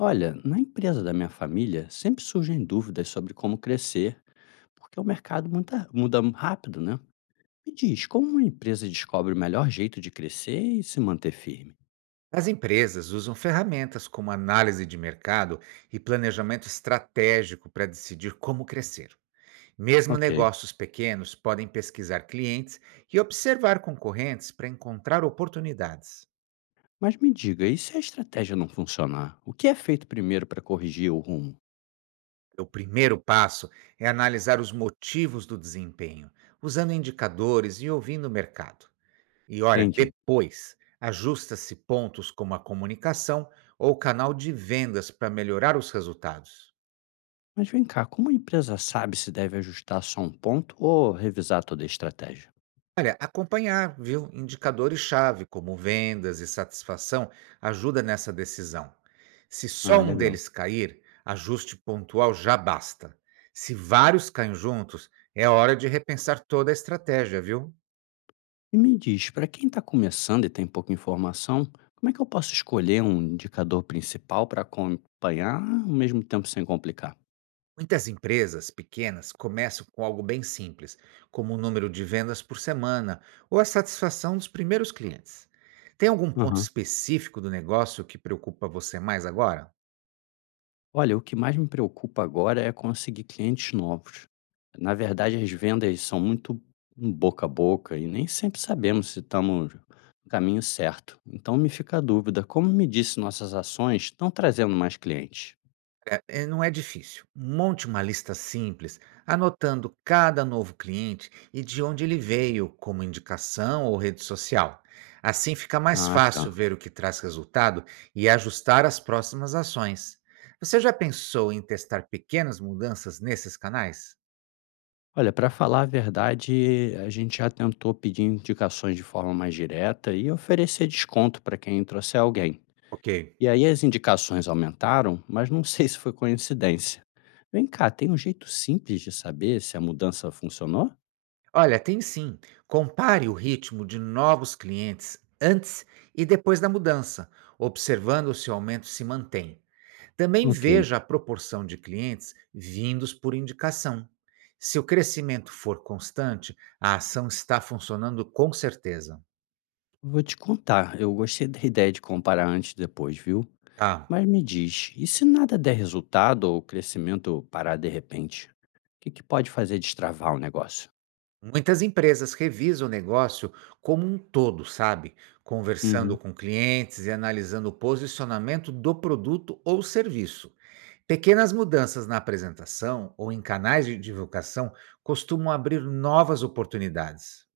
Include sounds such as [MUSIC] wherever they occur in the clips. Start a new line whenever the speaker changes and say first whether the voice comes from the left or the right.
left: Olha, na empresa da minha família sempre surgem dúvidas sobre como crescer, porque o mercado muda rápido, né? Me diz, como uma empresa descobre o melhor jeito de crescer e se manter firme?
right: As empresas usam ferramentas como análise de mercado e planejamento estratégico para decidir como crescer. Mesmo
left: Ok.
right: negócios pequenos podem pesquisar clientes e observar concorrentes para encontrar oportunidades.
left: Mas me diga, e se a estratégia não funcionar? O que é feito primeiro para corrigir o rumo?
right: O primeiro passo é analisar os motivos do desempenho, usando indicadores e ouvindo o mercado. E olha,
left: Entendi.
right: depois, ajusta-se pontos como a comunicação ou o canal de vendas para melhorar os resultados.
left: Mas vem cá, como a empresa sabe se deve ajustar só um ponto ou revisar toda a estratégia?
right: Olha, acompanhar, viu, indicadores-chave, como vendas e satisfação, ajuda nessa decisão. Se só
left: Ah,
right: um
left: legal.
right: deles cair, ajuste pontual já basta. Se vários caem juntos, é hora de repensar toda a estratégia, viu?
left: E me diz, para quem está começando e tem pouca informação, como é que eu posso escolher um indicador principal para acompanhar, ao mesmo tempo sem complicar?
right: Muitas empresas pequenas começam com algo bem simples, como o número de vendas por semana ou a satisfação dos primeiros clientes. Tem algum ponto
left: Aham.
right: específico do negócio que preocupa você mais agora?
left: Olha, o que mais me preocupa agora é conseguir clientes novos. Na verdade, as vendas são muito boca a boca e nem sempre sabemos se estamos no caminho certo. Então me fica a dúvida, como me disse, nossas ações estão trazendo mais clientes?
right: É, não é difícil. Monte uma lista simples, anotando cada novo cliente e de onde ele veio, como indicação ou rede social. Assim fica mais
left: Ah,
right: fácil
left: tá.
right: ver o que traz resultado e ajustar as próximas ações. Você já pensou em testar pequenas mudanças nesses canais?
left: Olha, para falar a verdade, a gente já tentou pedir indicações de forma mais direta e oferecer desconto para quem trouxer alguém.
right: Ok.
left: E aí as indicações aumentaram, mas não [LAUGHS] sei se foi coincidência. Vem cá, tem um jeito simples de saber se a mudança funcionou?
right: Olha, tem sim. Compare o ritmo de novos clientes antes e depois da mudança, observando se o aumento se mantém. Também
left: Ok.
right: veja a proporção de clientes vindos por indicação. Se o crescimento for constante, a ação está funcionando com certeza.
left: Vou te contar, eu gostei da ideia de comparar antes e depois, viu?
right: Tá.
left: Mas me diz, e se nada der resultado ou o crescimento parar de repente? O que que pode fazer destravar o negócio?
right: Muitas empresas revisam o negócio como um todo, sabe? Conversando
left: Uhum.
right: com clientes e analisando o posicionamento do produto ou serviço. Pequenas mudanças na apresentação ou em canais de divulgação costumam abrir novas oportunidades.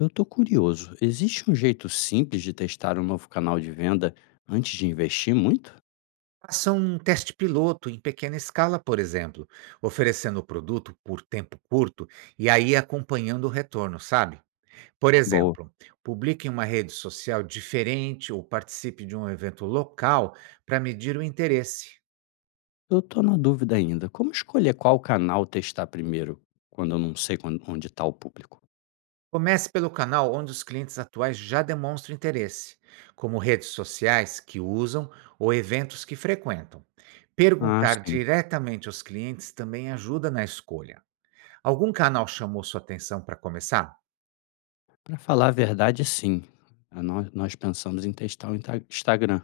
left: Eu estou curioso, existe um jeito simples de testar um novo canal de venda antes de investir muito?
right: Faça um teste piloto em pequena escala, por exemplo, oferecendo o produto por tempo curto e aí acompanhando o retorno, sabe? Por
left: Boa.
right: exemplo, publique em uma rede social diferente ou participe de um evento local para medir o interesse.
left: Eu estou na dúvida ainda. Como escolher qual canal testar primeiro, quando eu não sei onde está o público?
right: Comece pelo canal onde os clientes atuais já demonstram interesse, como redes sociais que usam ou eventos que frequentam.
left: Ah,
right: Perguntar
left: sim.
right: diretamente aos clientes também ajuda na escolha. Algum canal chamou sua atenção para começar?
left: Para falar a verdade, sim. Ah, Nós pensamos em testar o Instagram,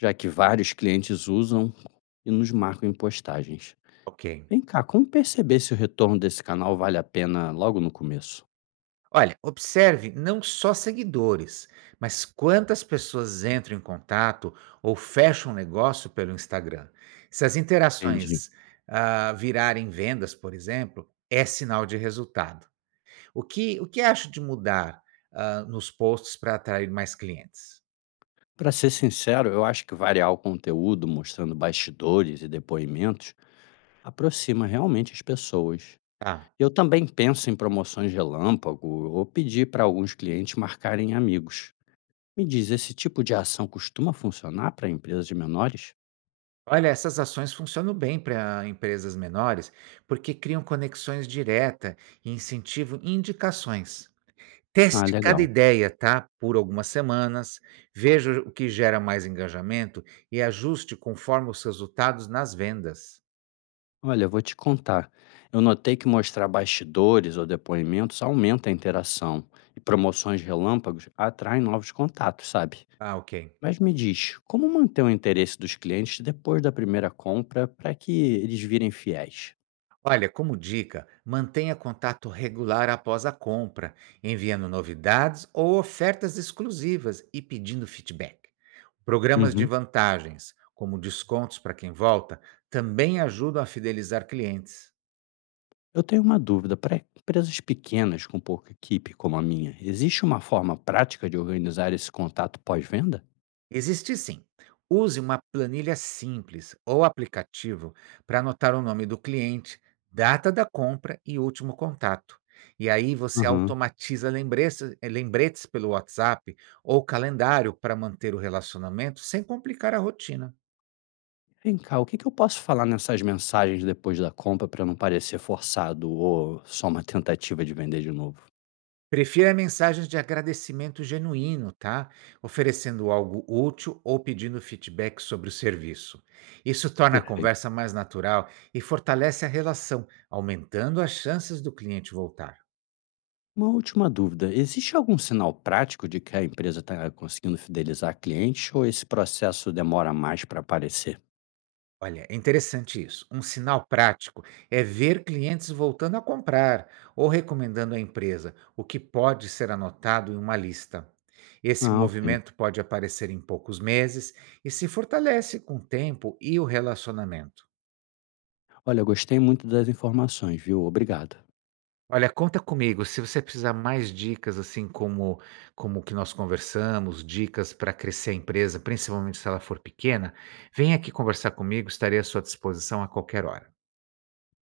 left: já que vários clientes usam e nos marcam em postagens.
right: Ok.
left: Vem cá, como perceber se o retorno desse canal vale a pena logo no começo?
right: Olha, observe não só seguidores, mas quantas pessoas entram em contato ou fecham negócio pelo Instagram. Se as
left: Entendi.
right: interações virarem vendas, por exemplo, é sinal de resultado. O que acho de mudar nos posts para atrair mais clientes?
left: Para ser sincero, eu acho que variar o conteúdo, mostrando bastidores e depoimentos, aproxima realmente as pessoas.
right: Tá.
left: Eu também penso em promoções relâmpago ou pedir para alguns clientes marcarem amigos. Me diz, esse tipo de ação costuma funcionar para empresas de menores?
right: Olha, essas ações funcionam bem para empresas menores porque criam conexões diretas e incentivam indicações.
left: Ah,
right: Teste cada
left: legal.
right: ideia, tá, por algumas semanas, veja o que gera mais engajamento e ajuste conforme os resultados nas vendas.
left: Olha, eu vou te contar. Eu notei que mostrar bastidores ou depoimentos aumenta a interação e promoções relâmpagos atraem novos contatos, sabe?
right: Ah, ok.
left: Mas me diz, como manter o interesse dos clientes depois da primeira compra para que eles virem fiéis?
right: Olha, como dica, mantenha contato regular após a compra, enviando novidades ou ofertas exclusivas e pedindo feedback. Programas de
left: Uhum.
right: vantagens, como descontos para quem volta, também ajudam a fidelizar clientes.
left: Eu tenho uma dúvida, para empresas pequenas com pouca equipe como a minha, existe uma forma prática de organizar esse contato pós-venda?
right: Existe sim. Use uma planilha simples ou aplicativo para anotar o nome do cliente, data da compra e último contato. E aí você
left: Uhum.
right: automatiza lembretes pelo WhatsApp ou calendário para manter o relacionamento sem complicar a rotina.
left: Vem cá, o que que eu posso falar nessas mensagens depois da compra para não parecer forçado ou só uma tentativa de vender de novo?
right: Prefira mensagens de agradecimento genuíno, tá? Oferecendo algo útil ou pedindo feedback sobre o serviço. Isso torna a
left: Perfeito.
right: conversa mais natural e fortalece a relação, aumentando as chances do cliente voltar.
left: Uma última dúvida, existe algum sinal prático de que a empresa está conseguindo fidelizar clientes ou esse processo demora mais para aparecer?
right: Olha, é interessante isso. Um sinal prático é ver clientes voltando a comprar ou recomendando a empresa, o que pode ser anotado em uma lista. Esse
left: Ah, ok.
right: movimento pode aparecer em poucos meses e se fortalece com o tempo e o relacionamento.
left: Olha, eu gostei muito das informações, viu? Obrigado.
right: Olha, conta comigo, se você precisar mais dicas, assim, como o que nós conversamos, dicas para crescer a empresa, principalmente se ela for pequena, vem aqui conversar comigo, estarei à sua disposição a qualquer hora.